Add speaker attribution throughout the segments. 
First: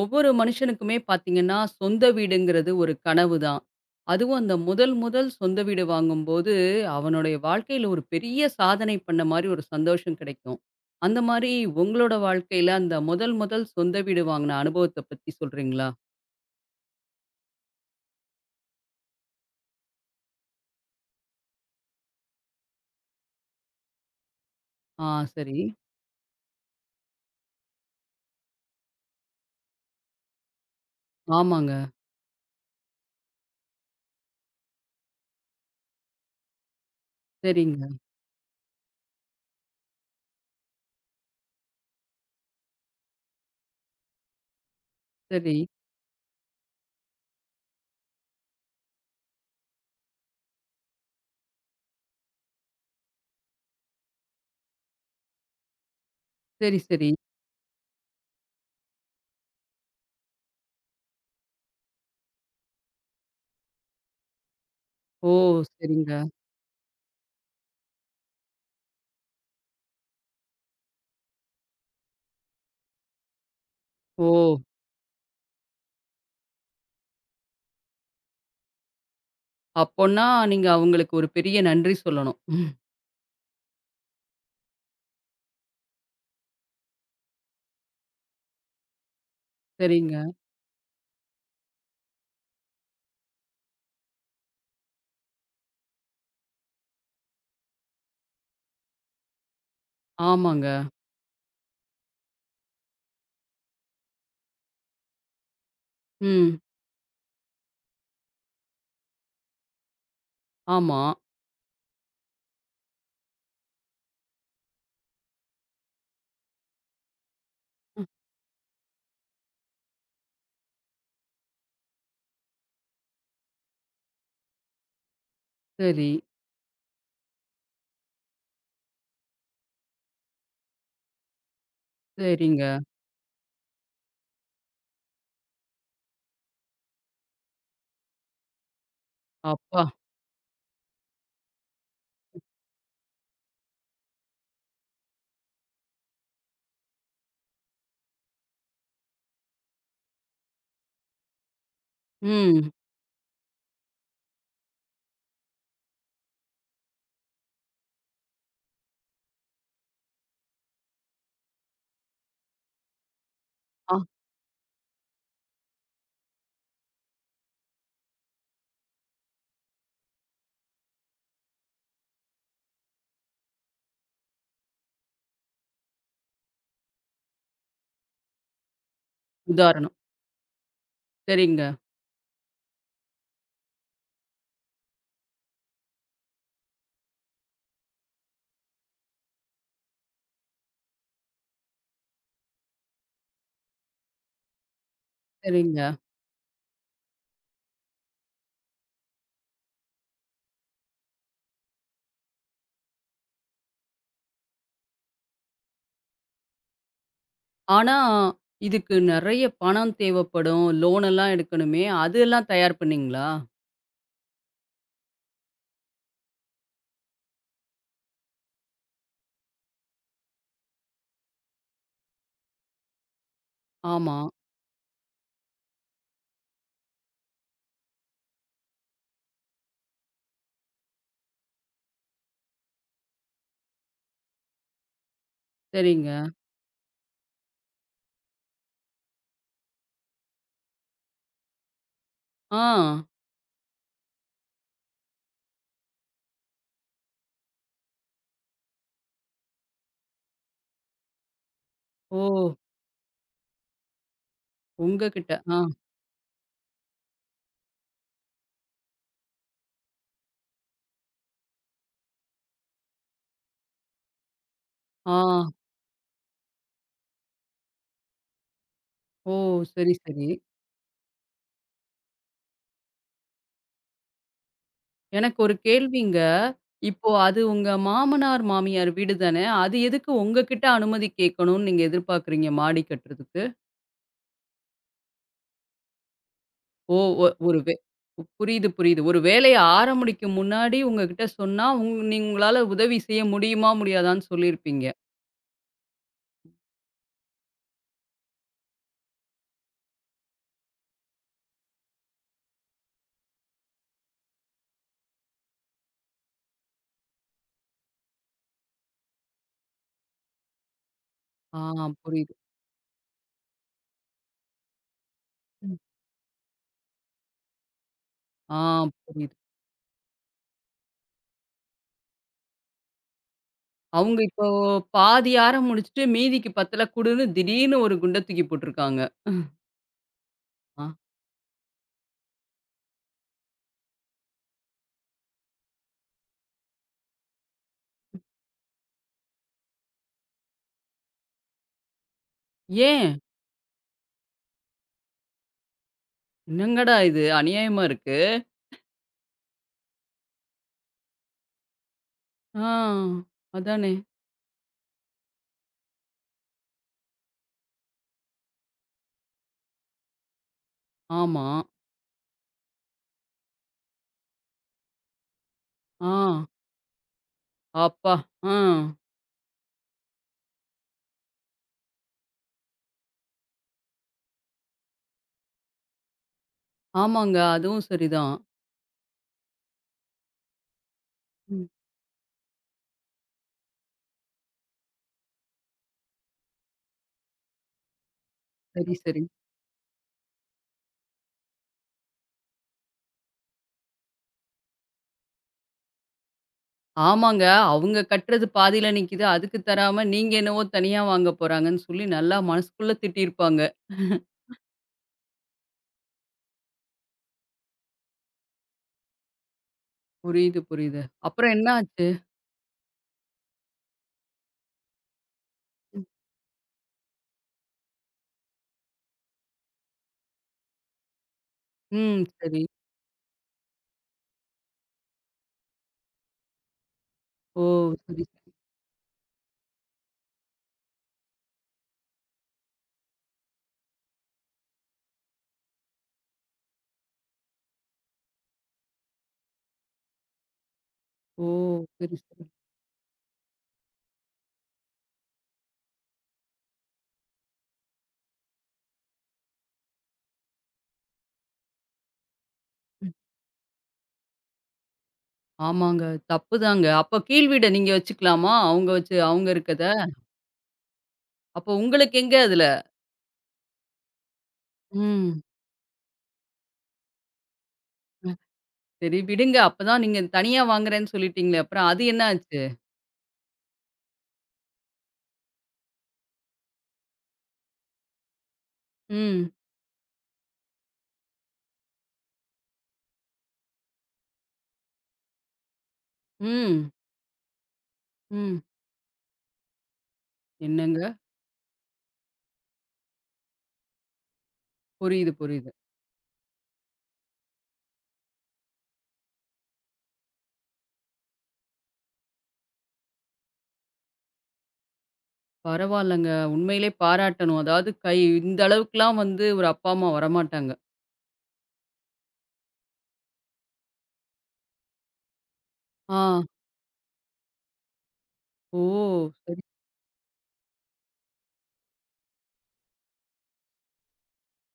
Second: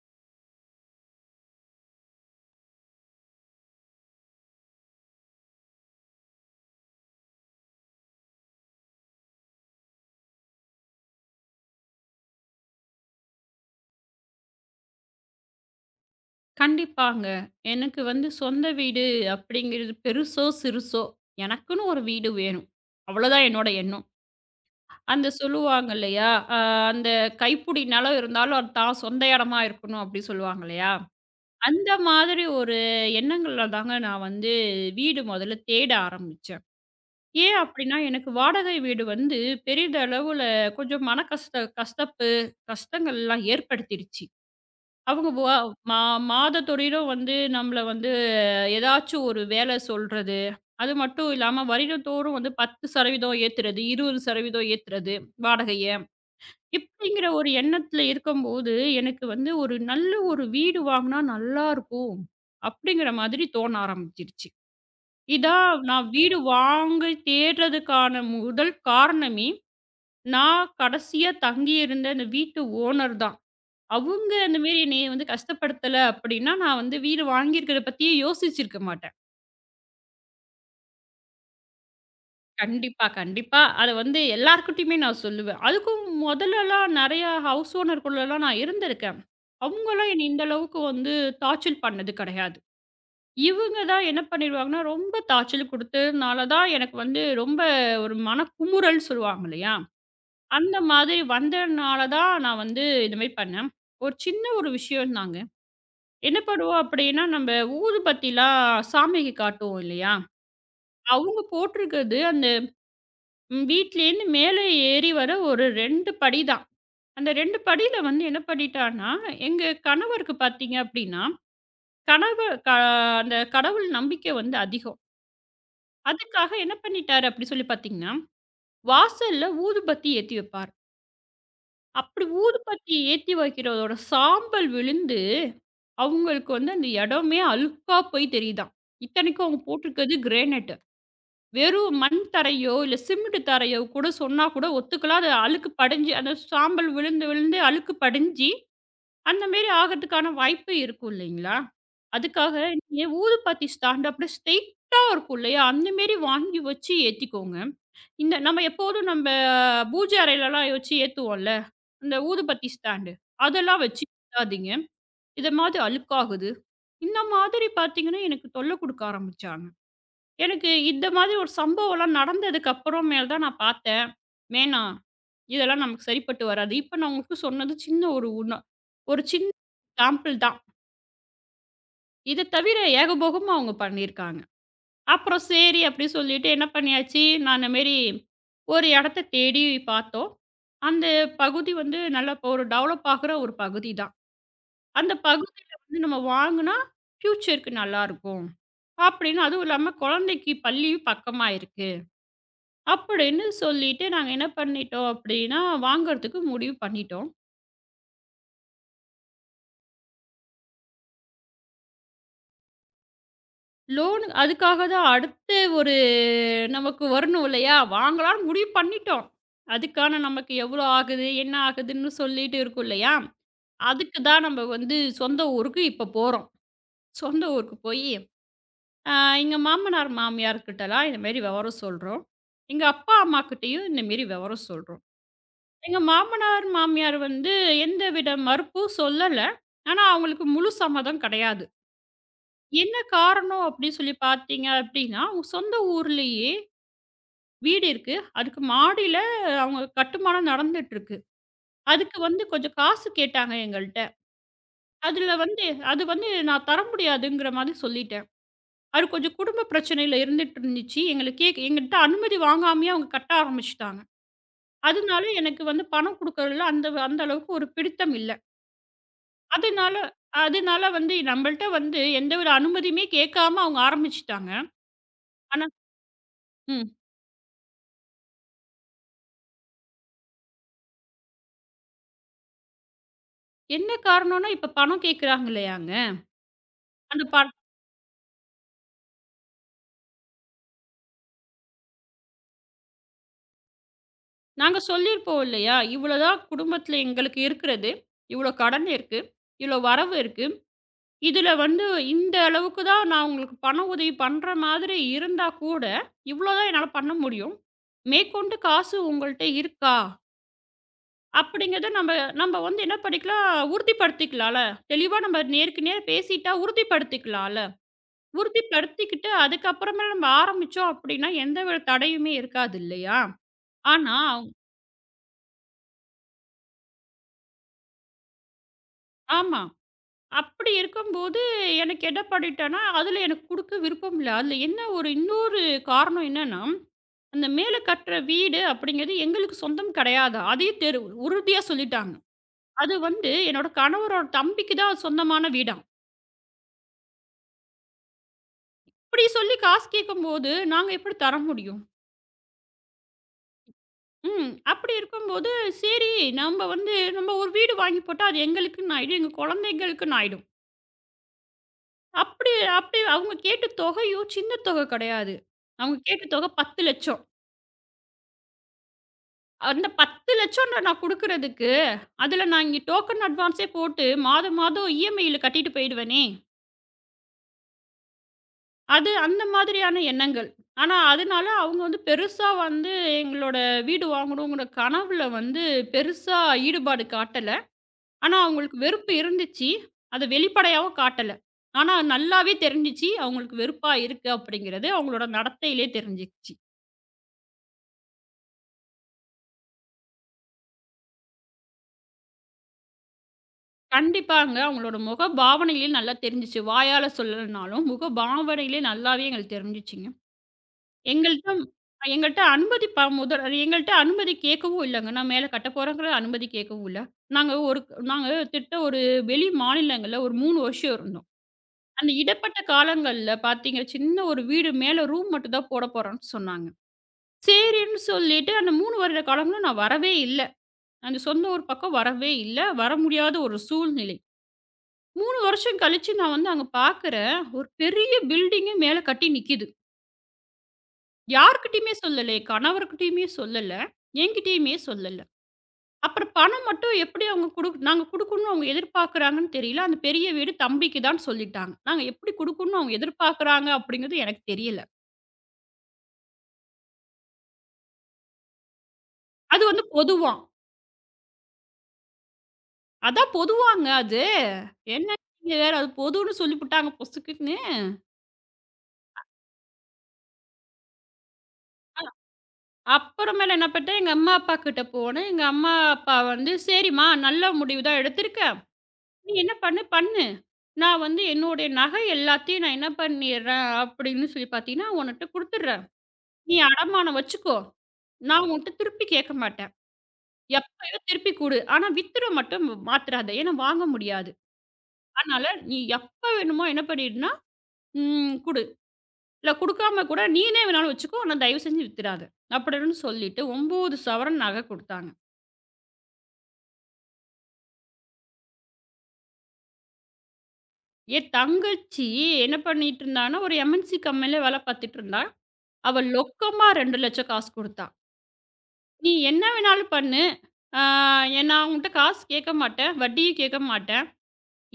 Speaker 1: ஒவ்வொரு மனுஷனுக்குமே பார்த்தீங்கன்னா, சொந்த வீடுங்கிறது ஒரு கனவு தான். அதுவும் அந்த முதல் முதல் சொந்த வீடு வாங்கும்போது, அவனுடைய வாழ்க்கையில ஒரு பெரிய சாதனை பண்ண மாரி ஒரு சந்தோஷம் கிடைக்கும். அந்த மாரி உங்களோட வாழ்க்கையில அந்த முதல் முதல் சொந்த வீடு வாங்குன அனுபவத்த பத்தி சொல்றீங்களா?
Speaker 2: கண்டிப்பாங்க. எனக்கு வந்து சொந்த வீடு அப்படிங்கிறது பெருசோ, சிறுசோ எனக்குன்னு ஒரு வீடு வேணும். அவ்வளோதான் என்னோட எண்ணம்.
Speaker 1: ஆ
Speaker 2: அந்த
Speaker 1: சரி.
Speaker 2: சொல்லுவாங்க இல்லையா? அ அந்த கைப்புடி நிலம் இருந்தாலும் அது தான் சொந்த இடமா இருக்கணும் அப்படி சொல்லுவாங்க இல்லையா?
Speaker 1: ஆமாங்க.
Speaker 2: அந்த மாதிரி ஒரு எண்ணங்கள்ல தாங்க நான் வந்து வீடு முதல்ல தேட ஆரம்பிச்சேன். ஏன்
Speaker 1: சரிங்க.
Speaker 2: அப்படின்னா, எனக்கு வாடகை வீடு வந்து பெரிதளவுல கொஞ்சம் மன கஷ்டங்கள்லாம் ஏற்படுத்திடுச்சு. அவங்க வா
Speaker 1: சரி.
Speaker 2: மா மாதத்தொடியிலும் வந்து நம்மள வந்து ஏதாச்சும் ஒரு வேலை சொல்றது. அது மட்டும் இல்லாம வருடந்தோறும் வந்து 10% ஏத்துறது, 20% ஏத்துறது வாடகைய.
Speaker 1: சரி, சரி.
Speaker 2: இப்படிங்கிற ஒரு எண்ணத்துல இருக்கும்போது, எனக்கு வந்து ஒரு நல்ல ஒரு வீடு வாங்குனா நல்லா இருக்கும். அப்படிங்கிற மாதிரி தோண ஆரம்பிச்சிருச்சு.
Speaker 1: ஓ!
Speaker 2: இதான் நான்
Speaker 1: சரிங்க.
Speaker 2: வீடு வாங்க தேடுறதுக்கான முதல் காரணமே, நான் கடைசியா தங்கியிருந்த அந்த வீட்டு ஓனர் தான்.
Speaker 1: ஓ!
Speaker 2: அவங்க அந்த மாரி என்னைய வந்து கஷ்டப்படுத்தல அப்படின்னா, நான் வந்து வீடு வாங்கியிருக்கிறத பத்தியே யோசிச்சிருக்க மாட்டேன்.
Speaker 1: அப்போன்னா நீங்க அவங்களுக்கு ஒரு பெரிய நன்றி சொல்லணும். ம்,
Speaker 2: கண்டிப்பா, கண்டிப்பா. அத வந்து எல்லார்கிட்டயுமே நான் சொல்லுவேன். அதுக்கும் மொதலலாம் நெறையா ஹவுஸ் ஓனர்குள்ளலாம் நான் இருந்திருக்கேன். அவங்கலாம்
Speaker 1: சரிங்க.
Speaker 2: என்னை இந்த அளவுக்கு வந்து டார்ச்சல் பண்ணது கிடையாது. இவங்க தான் என்ன பண்ணிருவாங்கன்னா, ரொம்ப டார்ச்சல் குடுத்ததுனால தான் எனக்கு வந்து ரொம்ப ஒரு மனக்குமுறல் சொல்லுவாங்க இல்லையா?
Speaker 1: ஆமாங்க.
Speaker 2: அந்த மாதிரி வந்ததுனால தான் நான் வந்து இந்த மாரி பண்ணேன். ஒரு சின்ன ஒரு விஷயம் தாங்க. என்ன
Speaker 1: ம்.
Speaker 2: பண்ணுவோம் அப்படின்னா, நம்ப ஊதுபத்திலாம் சாமிக்கு காட்டுவோம் இல்லையா?
Speaker 1: ஆமா.
Speaker 2: அவங்க போட்டிருக்கிறது அந்த வீட்லேருந்து மேலே ஏறி வர ஒரு 2 படி தான். அந்த 2 படியில வந்து என்ன பண்ணிட்டான்னா, எங்க கணவருக்கு பார்த்தீங்க அப்படின்னா, கணவர் க அந்த கடவுள் நம்பிக்கை வந்து அதிகம்.
Speaker 1: சரி.
Speaker 2: அதுக்காக என்ன பண்ணிட்டாரு அப்படி சொல்லி பார்த்தீங்கன்னா, வாசல்ல ஊதுபத்தி ஏத்தி வைப்பார். அப்படி
Speaker 1: சரிங்க.
Speaker 2: ஊதுபத்தி ஏத்தி வைக்கிறதோட சாம்பல் விழுந்து, அவங்களுக்கு வந்து அந்த இடமே அழுக்கா போய் தெரியுதாம். இத்தனைக்கும் அவங்க
Speaker 1: அப்பா!
Speaker 2: போட்டிருக்கிறது கிரேனைட். வெறும் மண் தரையோ, இல்ல சிமெண்ட் தரையோ கூட சொன்னா கூட ஒத்துக்கலாம். அது அழுக்கு படிஞ்சு அந்த சாம்பல் விழுந்து, விழுந்து அழுக்கு படிஞ்சு, அந்த மாரி ஆகுறதுக்கான வாய்ப்பு இருக்கும் இல்லைங்களா? அதுக்காக
Speaker 1: ம்.
Speaker 2: நீங்க ஊதுபத்தி ஸ்டாண்ட் அப்படியே ஸ்ட்ரெயிட்டா இருக்கும் இல்லையா? அந்த மாரி வாங்கி வச்சு ஏத்திக்கோங்க. இந்த நம்ம எப்போதும் நம்ப பூஜை அறையிலலாம் வச்சு ஏத்துவோம்ல, இந்த ஊதுபத்தி ஸ்டாண்டு. அதெல்லாம்
Speaker 1: ஆ
Speaker 2: வச்சு ஏத்தாதீங்க. இத மாதிரி அழுக்காகுது. இந்த மாதிரி பார்த்தீங்கன்னா, எனக்கு தொல்லை குடுக்க ஆரம்பிச்சாங்க. எனக்கு இந்த மாதிரி ஒரு சம்பவம்லாம் நடந்ததுக்கு அப்புறம் மேல் தான் நான் பார்த்தேன். வேணா, இதெல்லாம் நமக்கு சரிப்பட்டு வராது. இப்ப நான் உங்களுக்கு சொன்னது சின்ன ஒரு உண ஒரு சின்ன
Speaker 1: உதாரணம்.
Speaker 2: சாம்பிள் தான்.
Speaker 1: சரிங்க,
Speaker 2: இத தவிர ஏகபோகமா அவங்க பண்ணியிருக்காங்க. அப்புறம் சரி அப்படின்னு சொல்லிட்டு என்ன பண்ணியாச்சு, நான் இந்த மாரி ஒரு இடத்த தேடி பார்த்தோம். அந்த பகுதி வந்து நல்லா இப்போ ஒரு டெவலப் ஆகுற ஒரு பகுதி தான். அந்த பகுதியில
Speaker 1: சரிங்க.
Speaker 2: வந்து நம்ம வாங்குனா ஃபியூச்சருக்கு நல்லாருக்கும். அப்படின்னு அதுவும் இல்லாம குழந்தைக்கு பள்ளியும் பக்கமா இருக்கு. அப்படின்னு சொல்லிட்டு நாங்க என்ன பண்ணிட்டோம் அப்படின்னா, வாங்குறதுக்கு முடிவு பண்ணிட்டோம்.
Speaker 1: ஆனா, இதுக்கு நெறைய பணம் தேவைப்படும். லோன் எல்லாம் எடுக்கணுமே! அதெல்லாம் தயார் பண்ணீங்களா?
Speaker 2: லோனு அதுக்காக தான் அடுத்து ஒரு நமக்கு வரணும் இல்லையா? வாங்கலாம்னு முடிவு பண்ணிட்டோம். அதுக்கான நமக்கு எவ்வளோ ஆகுது? என்ன ஆகுதுன்னு சொல்லிட்டு இருக்கும் இல்லையா?
Speaker 1: ஆமா.
Speaker 2: அதுக்கு தான் நம்ம வந்து சொந்த ஊருக்கு இப்ப போறோம். சொந்த ஊருக்கு போயி, அ எங்க மாமனார், மாமியார் கிட்டலாம் இந்த மாரி விவரம் சொல்றோம். எங்க அப்பா, அம்மாகிட்டயும் இந்த மாரி விவரம் சொல்றோம். எங்க
Speaker 1: சரிங்க.
Speaker 2: மாமனார், மாமியார் வந்து எந்தவித மறுப்பும் சொல்லல. ஆனா, அவங்களுக்கு முழு சம்மதம் கிடையாது.
Speaker 1: ஆ.
Speaker 2: என்ன காரணம் அப்படி சொல்லி பார்த்தீங்க அப்படின்னா, அவங்க சொந்த ஊர்லயே வீடு இருக்கு. அதுக்கு மாடியில அவங்க கட்டுமானம் நடந்துட்டுருக்கு. அதுக்கு
Speaker 1: ஓ!
Speaker 2: வந்து கொஞ்சம் காசு கேட்டாங்க எங்கள்ட்ட.
Speaker 1: உங்ககிட்ட.
Speaker 2: அதுல
Speaker 1: ஆ.
Speaker 2: வந்து அது வந்து நான் தர முடியாதுங்கிற மாதிரி சொல்லிட்டேன். அது கொஞ்சம் குடும்ப பிரச்சனையில இருந்துட்டு இருந்துச்சு. எங்கள்ட்ட அனுமதி வாங்காமயே அவங்க கட்ட ஆரம்பிச்சுட்டாங்க.
Speaker 1: ஆ.
Speaker 2: அதனால எனக்கு வந்து பணம் குடுக்கறதுல அந்த அந்த அளவுக்கு ஒரு பிடித்தம் இல்ல.
Speaker 1: ஓ! சரி,
Speaker 2: அதனால
Speaker 1: சரி.
Speaker 2: அதனால வந்து நம்மள்ட்ட வந்து எந்த ஒரு அனுமதியுமே கேட்காம அவங்க ஆரம்பிச்சுட்டாங்க.
Speaker 1: எனக்கு ஒரு
Speaker 2: ஆனா
Speaker 1: கேள்விங்க.
Speaker 2: ம்.
Speaker 1: இப்போ அது உங்க மாமனார், மாமியார் வீடு தானே! அது எதுக்கு உங்ககிட்ட அனுமதி கேட்கணும்னு நீங்க எதிர்பார்க்குறீங்க மாடி கட்டுறதுக்கு?
Speaker 2: என்ன காரணம்னா, இப்ப பணம் கேட்குறாங்க இல்லையாங்க.
Speaker 1: ஓ!
Speaker 2: அந்த
Speaker 1: ஒ
Speaker 2: ப
Speaker 1: ஒரு வே புரியுது, புரியுது. ஒரு வேலைய ஆரம்பிக்கும் முன்னாடி உங்ககிட்ட சொன்னா, நீங்க உங்களால உதவி செய்ய முடியுமா? முடியாதான்னு
Speaker 2: நாங்க
Speaker 1: சொல்லியிருப்பீங்க.
Speaker 2: சொல்லியிருப்போம் இல்லையா? இவ்வளோதான் குடும்பத்தில எங்களுக்கு இருக்கிறது. இவ்வளோ கடன் இருக்கு. இவ்வளோ வரவு இருக்கு. இதில வந்து இந்த அளவுக்கு தான் நான் உங்களுக்கு பண உதவி பண்ற மாதிரி இருந்தா கூட, இவ்வளோ தான் என்னால பண்ண முடியும். மேற்கொண்டு காசு உங்கள்ட்ட இருக்கா?
Speaker 1: ஆ
Speaker 2: அப்படிங்கிறத நம்ம
Speaker 1: புரியுது.
Speaker 2: நம்ம வந்து என்ன பண்ணிக்கலாம், உறுதிப்படுத்திக்கலாம்ல. தெளிவா நம்ம
Speaker 1: ம்.
Speaker 2: நேருக்கு நேர் பேசிட்டா உறுதிப்படுத்திக்கலாம்ல.
Speaker 1: ஆ
Speaker 2: உறுதிப்படுத்திக்கிட்டு
Speaker 1: புரியுது.
Speaker 2: அதுக்கப்புறமே நம்ம ஆரம்பிச்சோம் அப்படின்னா, எந்த ஒரு தடையுமே இருக்காது இல்லையா? ஆனா
Speaker 1: அவங்க இப்போ
Speaker 2: அவங்க-
Speaker 1: பாதி முடிச்சுட்டு மீதிக்கு பத்தல குடுன்னு திடீர்னு ஒரு குண்ட தூக்கி போட்டுருக்காங்க.
Speaker 2: ஆமா. அப்படி
Speaker 1: ஆ
Speaker 2: இருக்கும்போது எனக்கு என்ன பண்ணிட்டேன்னா, அதில எனக்கு குடுக்க விருப்பம் இல்ல. அதில என்ன ஒரு இன்னொரு காரணம் என்னன்னா, அந்த மேல கட்டுற வீடு அப்படிங்கிறது எங்களுக்கு சொந்தம் கிடையாதாம். அதையும் தெரு உறுதியா சொல்லிட்டாங்க. அது
Speaker 1: ஏன்?
Speaker 2: வந்து என்னோட கணவரோட தம்பிக்கு தான் சொந்தமான வீடாம்.
Speaker 1: என்னங்கடா இது அநியாயமா இருக்கு.
Speaker 2: அப்படி சொல்லி காசு கேட்கும்போது, நாங்க எப்படி தர முடியும்?
Speaker 1: ஆ அதானே.
Speaker 2: ம். அப்படி இருக்கும்போது, சரி நம்ம வந்து நம்ம ஒரு வீடு வாங்கி போட்டா, அது எங்களுக்குன்னு ஆயிடும். எங்க குழந்தைகளுக்குன்னு ஆயிடும்.
Speaker 1: ஆமா.
Speaker 2: அப்படி அப்படி அவங்க கேட்ட தொகையும் சின்ன தொகை கிடையாது. அவங்க
Speaker 1: ஆ
Speaker 2: கேட்ட தொகை 10,00,000.
Speaker 1: அப்பா! ஆ
Speaker 2: அந்த 10,00,000 நான் குடுக்குறதுக்கு, அதுல நான் இங்க டோக்கன் அட்வான்ஸே போட்டு மாதம் மாதம் இஎம்ஐல கட்டிட்டு போயிடுவேனே!
Speaker 1: ஆமாங்க. அதுவும் சரிதான்.
Speaker 2: அது அந்த மாதிரியான எண்ணங்கள். ஆனா, அதனால
Speaker 1: ம்.
Speaker 2: அவங்க வந்து பெருசா வந்து எங்களோட வீடு வாங்கணுங்கிற கனவுல வந்து பெருசா ஈடுபாடு காட்டல. ஆனா, அவங்களுக்கு
Speaker 1: சரி,
Speaker 2: வெறுப்பு
Speaker 1: சரி.
Speaker 2: இருந்துச்சு. அத வெளிப்படையாவும் காட்டல. ஆனா, நல்லாவே தெரிஞ்சுச்சு அவங்களுக்கு வெறுப்பா இருக்கு அப்படிங்கிறது அவங்களோட நடத்தையிலே தெரிஞ்சுச்சு.
Speaker 1: ஆமாங்க. அவங்க கட்டுறது பாதியில நிக்குது. அதுக்கு தராம நீங்க என்னவோ தனியா வாங்க போறாங்கன்னு சொல்லி நல்லா மனசுக்குள்ள திட்டியிருப்பாங்க.
Speaker 2: கண்டிப்பாங்க. அவங்களோட முக பாவனையிலே நல்லா தெரிஞ்சுச்சு. வாயால சொல்லலனாலும் முக பாவனையிலே நல்லாவே எங்களுக்கு தெரிஞ்சுச்சுங்க.
Speaker 1: புரியுது, புரியுது.
Speaker 2: எங்கள்ட்ட
Speaker 1: அப்புறம் என்ன ஆச்சு?
Speaker 2: எங்கள்ட்ட அனுமதி ப முதல் எங்கள்ட்ட அனுமதி கேட்கவும் இல்லங்க. நான் மேல கட்ட போறேங்கிற அனுமதி கேட்கவும் இல்ல. நாங்க ஒரு நாங்க திட்ட ஒரு வெளி மாநிலங்கள்ல ஒரு 3 வருஷம் இருந்தோம். அந்த
Speaker 1: ம்.
Speaker 2: இடப்பட்ட
Speaker 1: சரி.
Speaker 2: காலங்கள்ல பார்த்தீங்க, சின்ன ஒரு வீடு மேல ரூம் மட்டும் தான் போட போறோம்ன்னு சொன்னாங்க.
Speaker 1: ஓ!
Speaker 2: சரின்னு
Speaker 1: சரி, சரி.
Speaker 2: சொல்லிட்டு அந்த 3 வருட காலங்களும் நான் வரவே இல்ல. அந்த சொந்த ஊர் பக்கம் வரவே இல்ல. வர முடியாத ஒரு சூழ்நிலை. 3 வருஷம் கழிச்சு நான் வந்து அங்க பார்க்குறேன். ஒரு பெரிய பில்டிங்கே மேல கட்டி நிக்குது.
Speaker 1: ஓ!
Speaker 2: யார்கிட்டயுமே
Speaker 1: சரி,
Speaker 2: சொல்லலே.
Speaker 1: சரி.
Speaker 2: கணவர்கிட்டயுமே சொல்லல. என்கிட்டயுமே சொல்லல. அப்புறம் பணம் மட்டும் எப்படி அவங்க குடு நாங்க குடுக்கணும்னு அவங்க எதிர்பார்க்குறாங்கன்னு தெரியல. அந்த பெரிய வீடு தம்பிக்கு தான் சொல்லிட்டாங்க. நாங்க எப்படி குடுக்கணும்னு அவங்க எதிர்பார்க்குறாங்க அப்படிங்கிறது எனக்கு தெரியல.
Speaker 1: ஆமாங்க. தப்புதாங்க. அப்ப கீழ் வீட நீங்க வச்சுக்கலாமா? அவங்க வச்சு அவங்க
Speaker 2: அது
Speaker 1: இருக்கத.
Speaker 2: வந்து பொதுவாம்.
Speaker 1: அப்போ உங்களுக்கு எங்க அதுல?
Speaker 2: அதான் பொதுவாங்க அது. என்ன
Speaker 1: ம்.
Speaker 2: நீங்க வேற அது பொதுன்னு சொல்லிப்புட்டாங்க பொசுக்குன்னு.
Speaker 1: அ சரி விடுங்க. அப்பதான் நீங்க தனியா வாங்குறேன்னு சொல்லிட்டீங்களே! அப்புறம் அது என்ன ஆச்சு?
Speaker 2: அப்புறமேல என்ன பண்ணிட்டேன், எங்க அம்மா அப்பா கிட்ட போனேன். எங்க அம்மா அப்பா வந்து, "சரிம்மா நல்ல முடிவு தான் எடுத்திருக்க. நீ
Speaker 1: ம்.
Speaker 2: என்ன பண்ணு பண்ணு. நான் வந்து என்னுடைய நகை எல்லாத்தையும் நான் என்ன பண்ணிடுறேன் அப்படின்னு சொல்லி பார்த்தீங்கன்னா, உன்ட்ட குடுத்துடுறேன். நீ
Speaker 1: ம்.
Speaker 2: அடமானம் வச்சுக்கோ. நான்
Speaker 1: ம்.
Speaker 2: உன்ட்ட திருப்பி கேட்க மாட்டேன். எப்பயோ
Speaker 1: என்னங்க?
Speaker 2: திருப்பி குடு. ஆனா வித்துற மட்டும் மாத்துறாத. ஏன்னா வாங்க முடியாது.
Speaker 1: புரியுது,
Speaker 2: அதனால
Speaker 1: புரியுது.
Speaker 2: நீ எப்ப வேணுமோ என்ன பண்ணிடுனா, ம் குடு. இல்ல குடுக்காம கூட நீனே வேணாலும் வச்சுக்கோ. ஆனா தயவு செஞ்சு வித்துறாத. அப்படின்னு சொல்லிட்டு 9 சவரன் நகை குடுத்தாங்க.
Speaker 1: பரவால்லங்க. உண்மையிலே பாராட்டணும். அதாவது இந்த அளவுக்குலாம் வந்து ஒரு அப்பா, அம்மா வரமாட்டாங்க.
Speaker 2: என் தங்கச்சி என்ன பண்ணிட்டு இருந்தான்னா, ஒரு எம்என்சி கம்பெனில வேலை பார்த்துட்டு இருந்தா. அவ
Speaker 1: ஆ.
Speaker 2: லொக்கமா 2,00,000 காசு குடுத்தா.
Speaker 1: ஓ!
Speaker 2: நீ என்ன
Speaker 1: சரி.
Speaker 2: வேணாலும் பண்ணு. ஆ நான் உன்ட்ட காசு கேட்க மாட்டேன். வட்டியும் கேட்க மாட்டேன்.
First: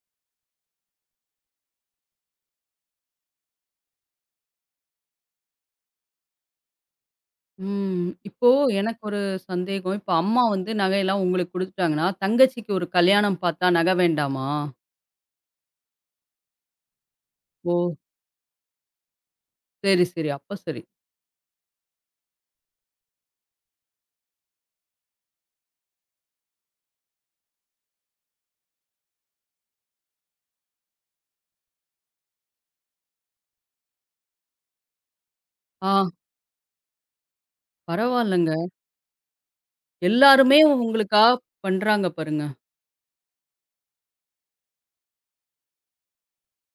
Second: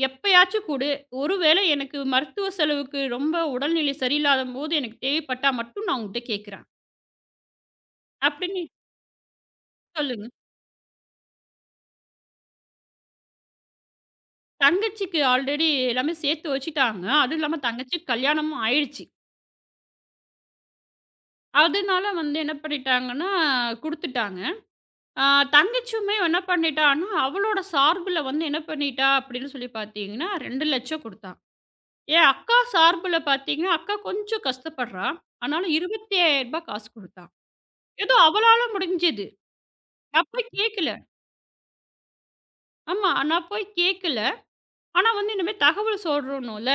Speaker 2: எப்பயாச்சும் குடு. ஒருவேளை எனக்கு மருத்துவ செலவுக்கு ரொம்ப உடல்நிலை சரியில்லாதம்போது எனக்கு தேவைப்பட்டா மட்டும் நான் உன்ட்ட கேட்கிறேன்.
Speaker 1: ம். இப்போ
Speaker 2: அப்படின்னு
Speaker 1: எனக்கு ஒரு சந்தேகம். இப்ப
Speaker 2: சொல்லுங்க.
Speaker 1: அம்மா வந்து நகையெல்லாம் உங்களுக்கு குடுத்துட்டாங்கன்னா, தங்கச்சிக்கு ஒரு கல்யாணம் பார்த்தா நகை வேண்டாமா?
Speaker 2: தங்கச்சிக்கு ஆல்ரெடி எல்லாமே சேர்த்து வச்சுட்டாங்க. அதுவும் இல்லாம
Speaker 1: ஓ!
Speaker 2: தங்கச்சிக்கு கல்யாணமும் ஆயிடுச்சு.
Speaker 1: சரி, சரி. அப்ப சரி.
Speaker 2: அதனால வந்து என்ன பண்ணிட்டாங்கன்னா, குடுத்துட்டாங்க. ஆ தங்கச்சியுமே என்ன பண்ணிட்டான்னா, அவளோட சார்புல வந்து என்ன பண்ணிட்டா அப்படின்னு சொல்லி பார்த்தீங்கன்னா, 2,00,000 குடுத்தா. என் அக்கா சார்புல பார்த்தீங்கன்னா, அக்கா கொஞ்சம் கஷ்டப்படுறா. ஆனாலும் ரூ.
Speaker 1: ஆ
Speaker 2: 25,000 காசு குடுத்தா. ஏதோ
Speaker 1: பரவால்லங்க.
Speaker 2: அவளால முடிஞ்சது. நான் போய்
Speaker 1: எல்லாருமே
Speaker 2: கேட்கல.
Speaker 1: உங்களுக்கா பண்றாங்க பாருங்க.
Speaker 2: ஆமா. நான் போய் கேட்கல. ஆனா வந்து இந்த மாரி தகவல் சொல்றணும்ல.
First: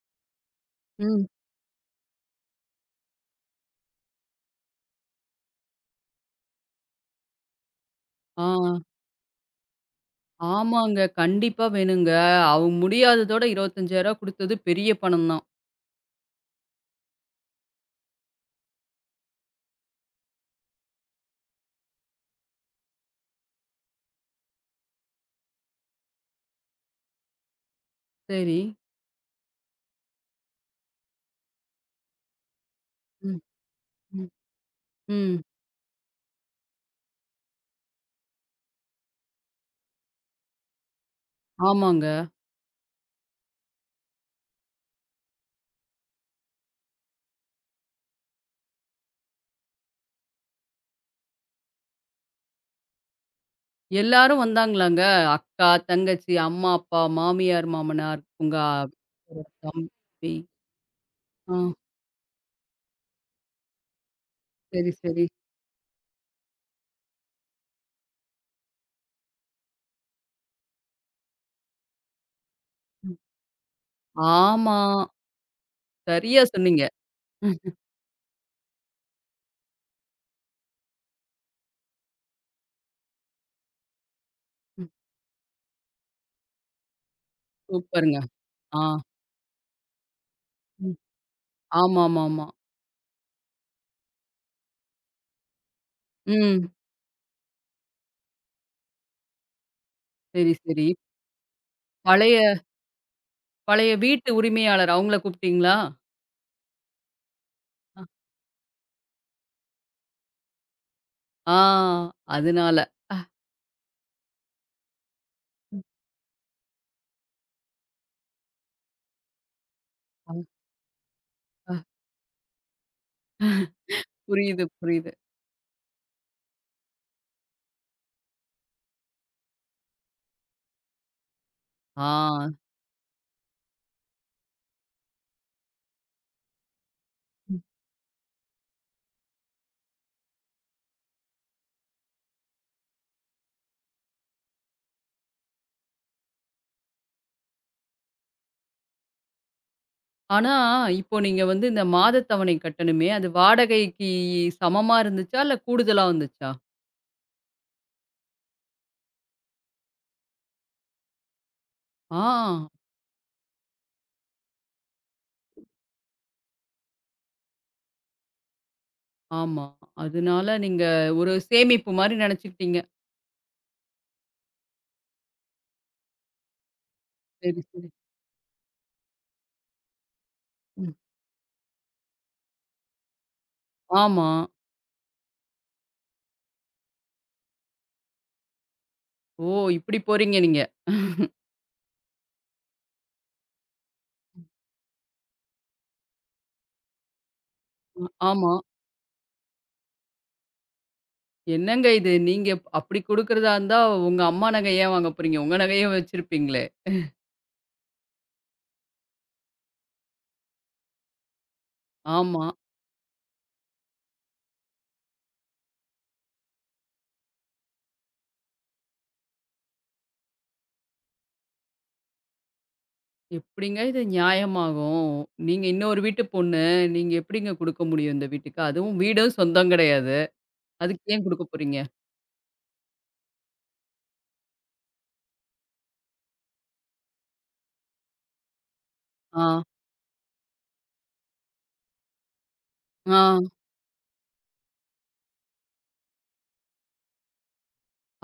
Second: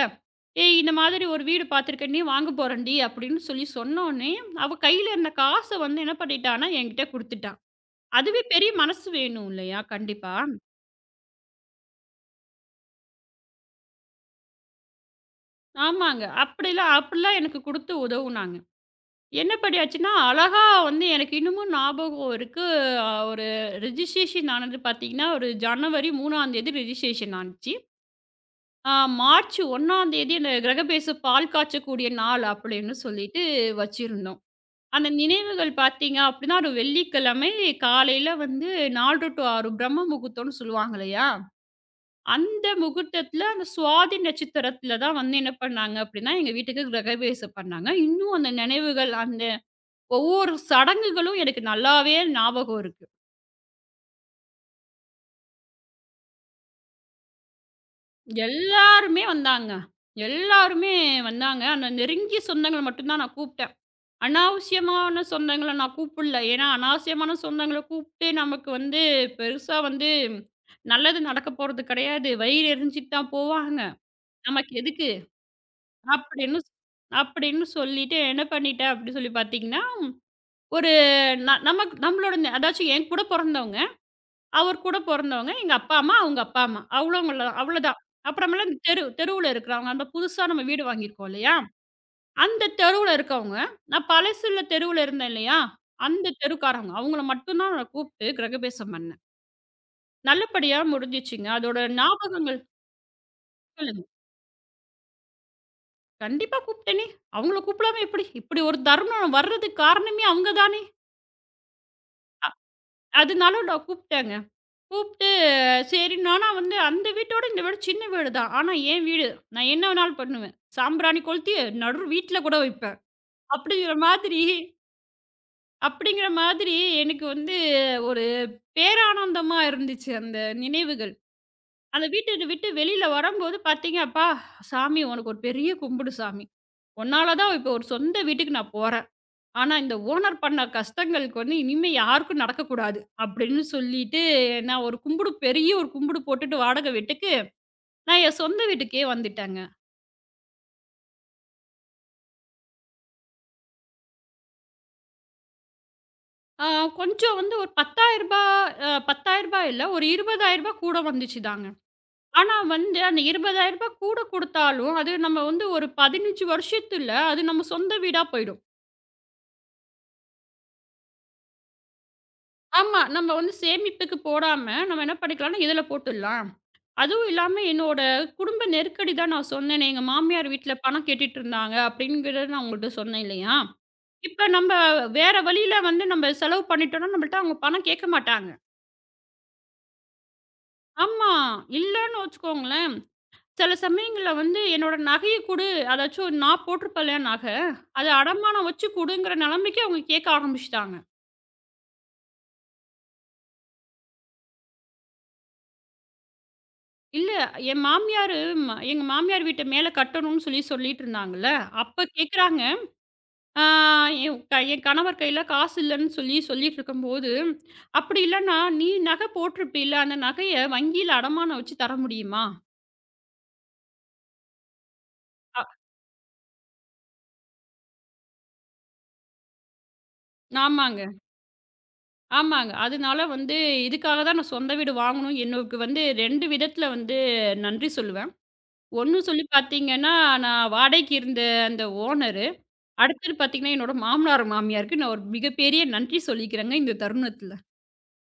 Speaker 2: "ஏய் இந்த மாதிரி
Speaker 1: ம்.
Speaker 2: ஒரு வீடு பார்த்துருக்கேன். நீ வாங்க போறேன்டி" அப்படின்னு சொல்லி சொன்னோனே, அவ கையில இருந்த காச வந்து என்ன பண்ணிட்டான்னா, என்கிட்ட குடுத்துட்டா. அதுவே
Speaker 1: ஆ.
Speaker 2: பெரிய மனசு வேணும் இல்லையா? கண்டிப்பா.
Speaker 1: ஆமாங்க. கண்டிப்பா வேணுங்க. அவங்க முடியாததோட ரூ. 25,000 குடுத்தது பெரிய பணம் தான்.
Speaker 2: ஆமாங்க. அப்படிலாம் அப்படிலாம் எனக்கு குடுத்து உதவுனாங்க. என்ன படியாச்சுன்னா, அழகா வந்து எனக்கு இன்னமும் ஞாபகம் இருக்கு. ஒரு ரிஜிஸ்ட்ரேஷன் ஆனது பார்த்தீங்கன்னா, ஒரு ஜனவரி 3ஆந்தேதி ரிஜிஸ்ட்ரேஷன் ஆனுச்சு.
Speaker 1: சரி.
Speaker 2: அ மார்ச் 1ஆந்தேதி அந்த கிரகபேசம் பால் காய்ச்சக்கூடிய நாள் அப்படின்னு
Speaker 1: ம்,
Speaker 2: சொல்லிட்டு
Speaker 1: ம்,
Speaker 2: வச்சிருந்தோம். அந்த
Speaker 1: ம்.
Speaker 2: நினைவுகள் பார்த்தீங்க அப்படின்னா, ஒரு வெள்ளிக்கிழமை காலையில வந்து 4 டூ 6 பிரம்ம முகூர்த்தம்னு சொல்லுவாங்க இல்லையா?
Speaker 1: ஆமாங்க.
Speaker 2: அந்த முகூர்த்தத்தில அந்த சுவாதி நட்சத்திரத்தில தான் வந்து என்ன பண்ணாங்க அப்படின்னா, எங்க வீட்டுக்கு கிரகபேசம் பண்ணாங்க. இன்னும் அந்த நினைவுகள் அந்த ஒவ்வொரு சடங்குகளும் எனக்கு நல்லாவே ஞாபகம் இருக்கு.
Speaker 1: எல்லாரும் வந்தாங்களாங்க. அக்கா, தங்கச்சி, அம்மா, அப்பா, மாமியார், மாமனார், உங்க
Speaker 2: எல்லாருமே
Speaker 1: ஒரு
Speaker 2: வந்தாங்க.
Speaker 1: தம்பி.
Speaker 2: எல்லாருமே
Speaker 1: ஆ
Speaker 2: வந்தாங்க. ஆனா நெருங்கிய சொந்தங்கள மட்டும் தான் நான் கூப்பிட்டேன்.
Speaker 1: சரி,
Speaker 2: அனாவசியமான
Speaker 1: சரி.
Speaker 2: சொந்தங்கள நான் கூப்பிடல. ஏன்னா, அனாவசியமான சொந்தங்கள கூப்பிட்டு நமக்கு வந்து பெருசா வந்து நல்லது நடக்க போறது கிடையாது. வயிறு எரிஞ்சிட்டு
Speaker 1: ம்.
Speaker 2: தான் போவாங்க. நமக்கு
Speaker 1: ஆமா.
Speaker 2: எதுக்கு?
Speaker 1: சரியா
Speaker 2: அப்படின்னு
Speaker 1: சொன்னீங்க. ம்,
Speaker 2: அப்படின்னு சொல்லிட்டு என்ன பண்ணிட்டேன் அப்படி சொல்லி பார்த்தீங்கன்னா, ஒரு நமக்கு அதாச்சும் என் கூட பொறந்தவங்க. அவர்
Speaker 1: ம்.
Speaker 2: கூட பொறந்தவங்க. எங்க அப்பா, அம்மா, அவங்க அப்பா, அம்மா. அவ்வளோங்கள அவ்வளோதான்.
Speaker 1: சூப்பருங்க.
Speaker 2: அப்புறமேல அந்த
Speaker 1: ஆ.
Speaker 2: தெருவுல இருக்கிறவங்க. அந்த புதுசா நம்ம வீடு
Speaker 1: ம்.
Speaker 2: வாங்கியிருக்கோம் இல்லையா?
Speaker 1: ஆமாமாமா.
Speaker 2: அந்த தெருவுல இருக்கவங்க. நான் பழசுல தெருவுல இருந்தேன் இல்லையா? அந்த
Speaker 1: ம்.
Speaker 2: தெருக்காரங்க. அவங்கள மட்டும் தான் நான் கூப்பிட்டு கிரகபேசம் பண்ணேன்.
Speaker 1: சரி,
Speaker 2: நல்லபடியா
Speaker 1: சரி.
Speaker 2: முடிஞ்சுச்சுங்க. அதோட
Speaker 1: பழைய
Speaker 2: ஞாபகங்கள்
Speaker 1: பழைய
Speaker 2: சொல்லுங்க.
Speaker 1: வீட்டு உரிமையாளர் அவங்கள கூப்பிட்டீங்களா?
Speaker 2: கண்டிப்பா கூப்பிட்டேனே! அவங்கள கூப்பிடாம
Speaker 1: அ.
Speaker 2: எப்படி? இப்படி ஒரு தருணம் வர்றதுக்கு காரணமே அவங்க தானே!
Speaker 1: ஆ அதனால. அ.
Speaker 2: அதனால நான் கூப்பிட்டேங்க. கூப்பிட்டு சரின்னு ஆனா வந்து அந்த வீட்டோட இந்த வீடு சின்ன வீடு தான். ஆனா என் வீடு. நான் என்ன வேணாலும்
Speaker 1: அ.
Speaker 2: பண்ணுவேன். சாம்பிராணி கொளுத்தி
Speaker 1: அ,
Speaker 2: நடு வீட்ல கூட வைப்பேன். அப்படிங்கிற மாதிரி
Speaker 1: புரியுது, புரியுது.
Speaker 2: அப்படிங்கிற மாதிரி எனக்கு வந்து ஒரு பேரானந்தமா இருந்துச்சு அந்த நினைவுகள். அந்த வீட்ட
Speaker 1: ஆ.
Speaker 2: விட்டு வெளியில வரும்போது பார்த்தீங்க, "அப்பா சாமி உனக்கு ஒரு பெரிய கும்பிடு சாமி. உன்னால தான் இப்போ ஒரு சொந்த வீட்டுக்கு நான் போறேன். ஆனா இந்த ஓனர் பண்ண கஷ்டங்களுக்கு வந்து இனிமே யாருக்கும் நடக்கக்கூடாது." அப்படின்னு சொல்லிட்டு நான் ஒரு கும்பிடு பெரிய ஒரு கும்பிடு போட்டுட்டு வாடகை வீட்டுக்கு நான் என் சொந்த வீட்டுக்கே வந்துட்டேங்க.
Speaker 1: ஆனா, இப்போ நீங்க வந்து இந்த மாத தவணை கட்டணுமே, அது வாடகைக்கு சமமா இருந்துச்சா? இல்ல கூடுதலா வந்துச்சா?
Speaker 2: ஆ கொஞ்சம் வந்து ஒரு ரூ. 10,000 ரூ. 10,000 இல்ல, ஒரு ரூ. 20,000 கூட வந்துச்சுதாங்க.
Speaker 1: ஆ,
Speaker 2: ஆனா வந்து அந்த ரூ. 20,000 கூட குடுத்தாலும், அது நம்ம வந்து ஒரு 15 வருஷத்துல அது நம்ம சொந்த வீடா போயிடும்.
Speaker 1: ஆமா. அதனால நீங்க ஒரு சேமிப்பு மாரி நெனச்சுக்கிட்டீங்க.
Speaker 2: ஆமா, நம்ம வந்து சேமிப்புக்கு போடாம, நம்ம என்ன பண்ணிக்கலாம்னா, இதுல போட்டுடலாம். அதுவும்
Speaker 1: சரி,
Speaker 2: இல்லாம
Speaker 1: சரி.
Speaker 2: என்னோட குடும்ப நெருக்கடி தான் நான் சொன்னேனே, எங்க மாமியார் வீட்ல
Speaker 1: ம்.
Speaker 2: பணம் கேட்டுட்டு இருந்தாங்க அப்படிங்கிறத நான் உங்கள்ட்ட சொன்னேன் இல்லையா?
Speaker 1: ஆமா.
Speaker 2: இப்ப நம்ம வேற வழியில வந்து நம்ம செலவு பண்ணிட்டோம்னா, நம்மள்ட்ட அவங்க பணம் கேட்க மாட்டாங்க.
Speaker 1: ஓ! இப்படி போறீங்க நீங்க.
Speaker 2: ஆமா. இல்லன்னு வச்சுக்கோங்களேன், சில சமயங்கள்ல வந்து என்னோட நகைய குடு, அதாச்சும் நான் போட்டிருப்பேன்ல நகை, அத
Speaker 1: ஆமா.
Speaker 2: அடமானம் வச்சு குடுங்கிற நிலைமைக்கு அவங்க கேட்க ஆரம்பிச்சுட்டாங்க.
Speaker 1: என்னங்க இது? நீங்க அப்படி குடுக்கறதா இருந்தா, உங்க அம்மா நகை ஏன் வாங்க போறீங்க? உங்க நகையே வச்சிருப்பீங்களே.
Speaker 2: இல்ல என் மாமியாரு ம எங்க மாமியார் வீட்ட மேல கட்டணும்னு சொல்லி சொல்லிட்டு இருந்தாங்கல்ல, அப்ப
Speaker 1: ஆமா.
Speaker 2: கேட்குறாங்க. ஆ என் கணவர் கையில காசு இல்லன்னு சொல்லி சொல்லிட்டு இருக்கும்போது, "அப்படி இல்லன்னா, நீ நகை போட்டிருப்பீல்ல, அந்த நகைய வங்கியில அடமானம் வச்சு தர முடியுமா?"
Speaker 1: எப்படிங்க இது நியாயமாகும்?
Speaker 2: அ
Speaker 1: நீங்க இன்னொரு வீட்டு பொண்ணு. நீங்க எப்படிங்க குடுக்க முடியும் இந்த வீட்டுக்கு? அதுவும் வீடும் சொந்தம் கிடையாது.
Speaker 2: ஆமாங்க.
Speaker 1: அதுக்கு ஏன் குடுக்க போறீங்க?
Speaker 2: ஆமாங்க. அதனால வந்து இதுக்காக தான் நான் சொந்த வீடு வாங்கணும். எனக்கு வந்து 2 விதத்தில வந்து நன்றி சொல்லுவேன். ஒண்ணு சொல்லி
Speaker 1: ஆ,
Speaker 2: பார்த்தீங்கன்னா, நான் வாடகைக்கு இருந்த அந்த ஓனரு.
Speaker 1: ஆ,
Speaker 2: அடுத்தது பார்த்தீங்கன்னா, என்னோட மாமனார், மாமியாருக்கு நான் ஒரு மிகப்பெரிய நன்றி சொல்லிக்கிறேங்க இந்த தருணத்தில.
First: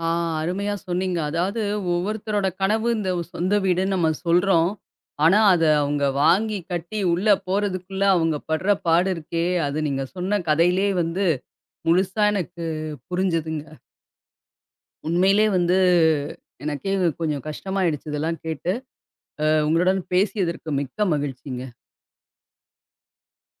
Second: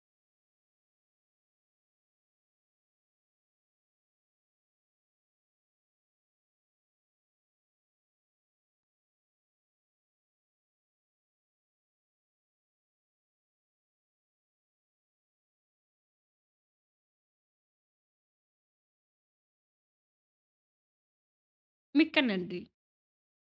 Speaker 1: ஆ. அருமையா சொன்னீங்க. அதாவது ஒவ்வொருத்தரோட கனவு இந்த சொந்த வீடுன்னு நம்ம சொல்றோம். ஆனா, அத அவங்க வாங்கி கட்டி உள்ள போறதுக்குள்ள அவங்க படுற பாடு இருக்கே! அது நீங்க சொன்ன கதையிலே வந்து முழுசா எனக்கு புரிஞ்சுதுங்க. உண்மையிலே வந்து எனக்கே கொஞ்சம் கஷ்டமாயிடுச்சு இதெல்லாம் கேட்டு. அ உங்களுடன் பேசியதற்கு மிக்க மகிழ்ச்சிங்க.
Speaker 2: மிக்க நன்றி.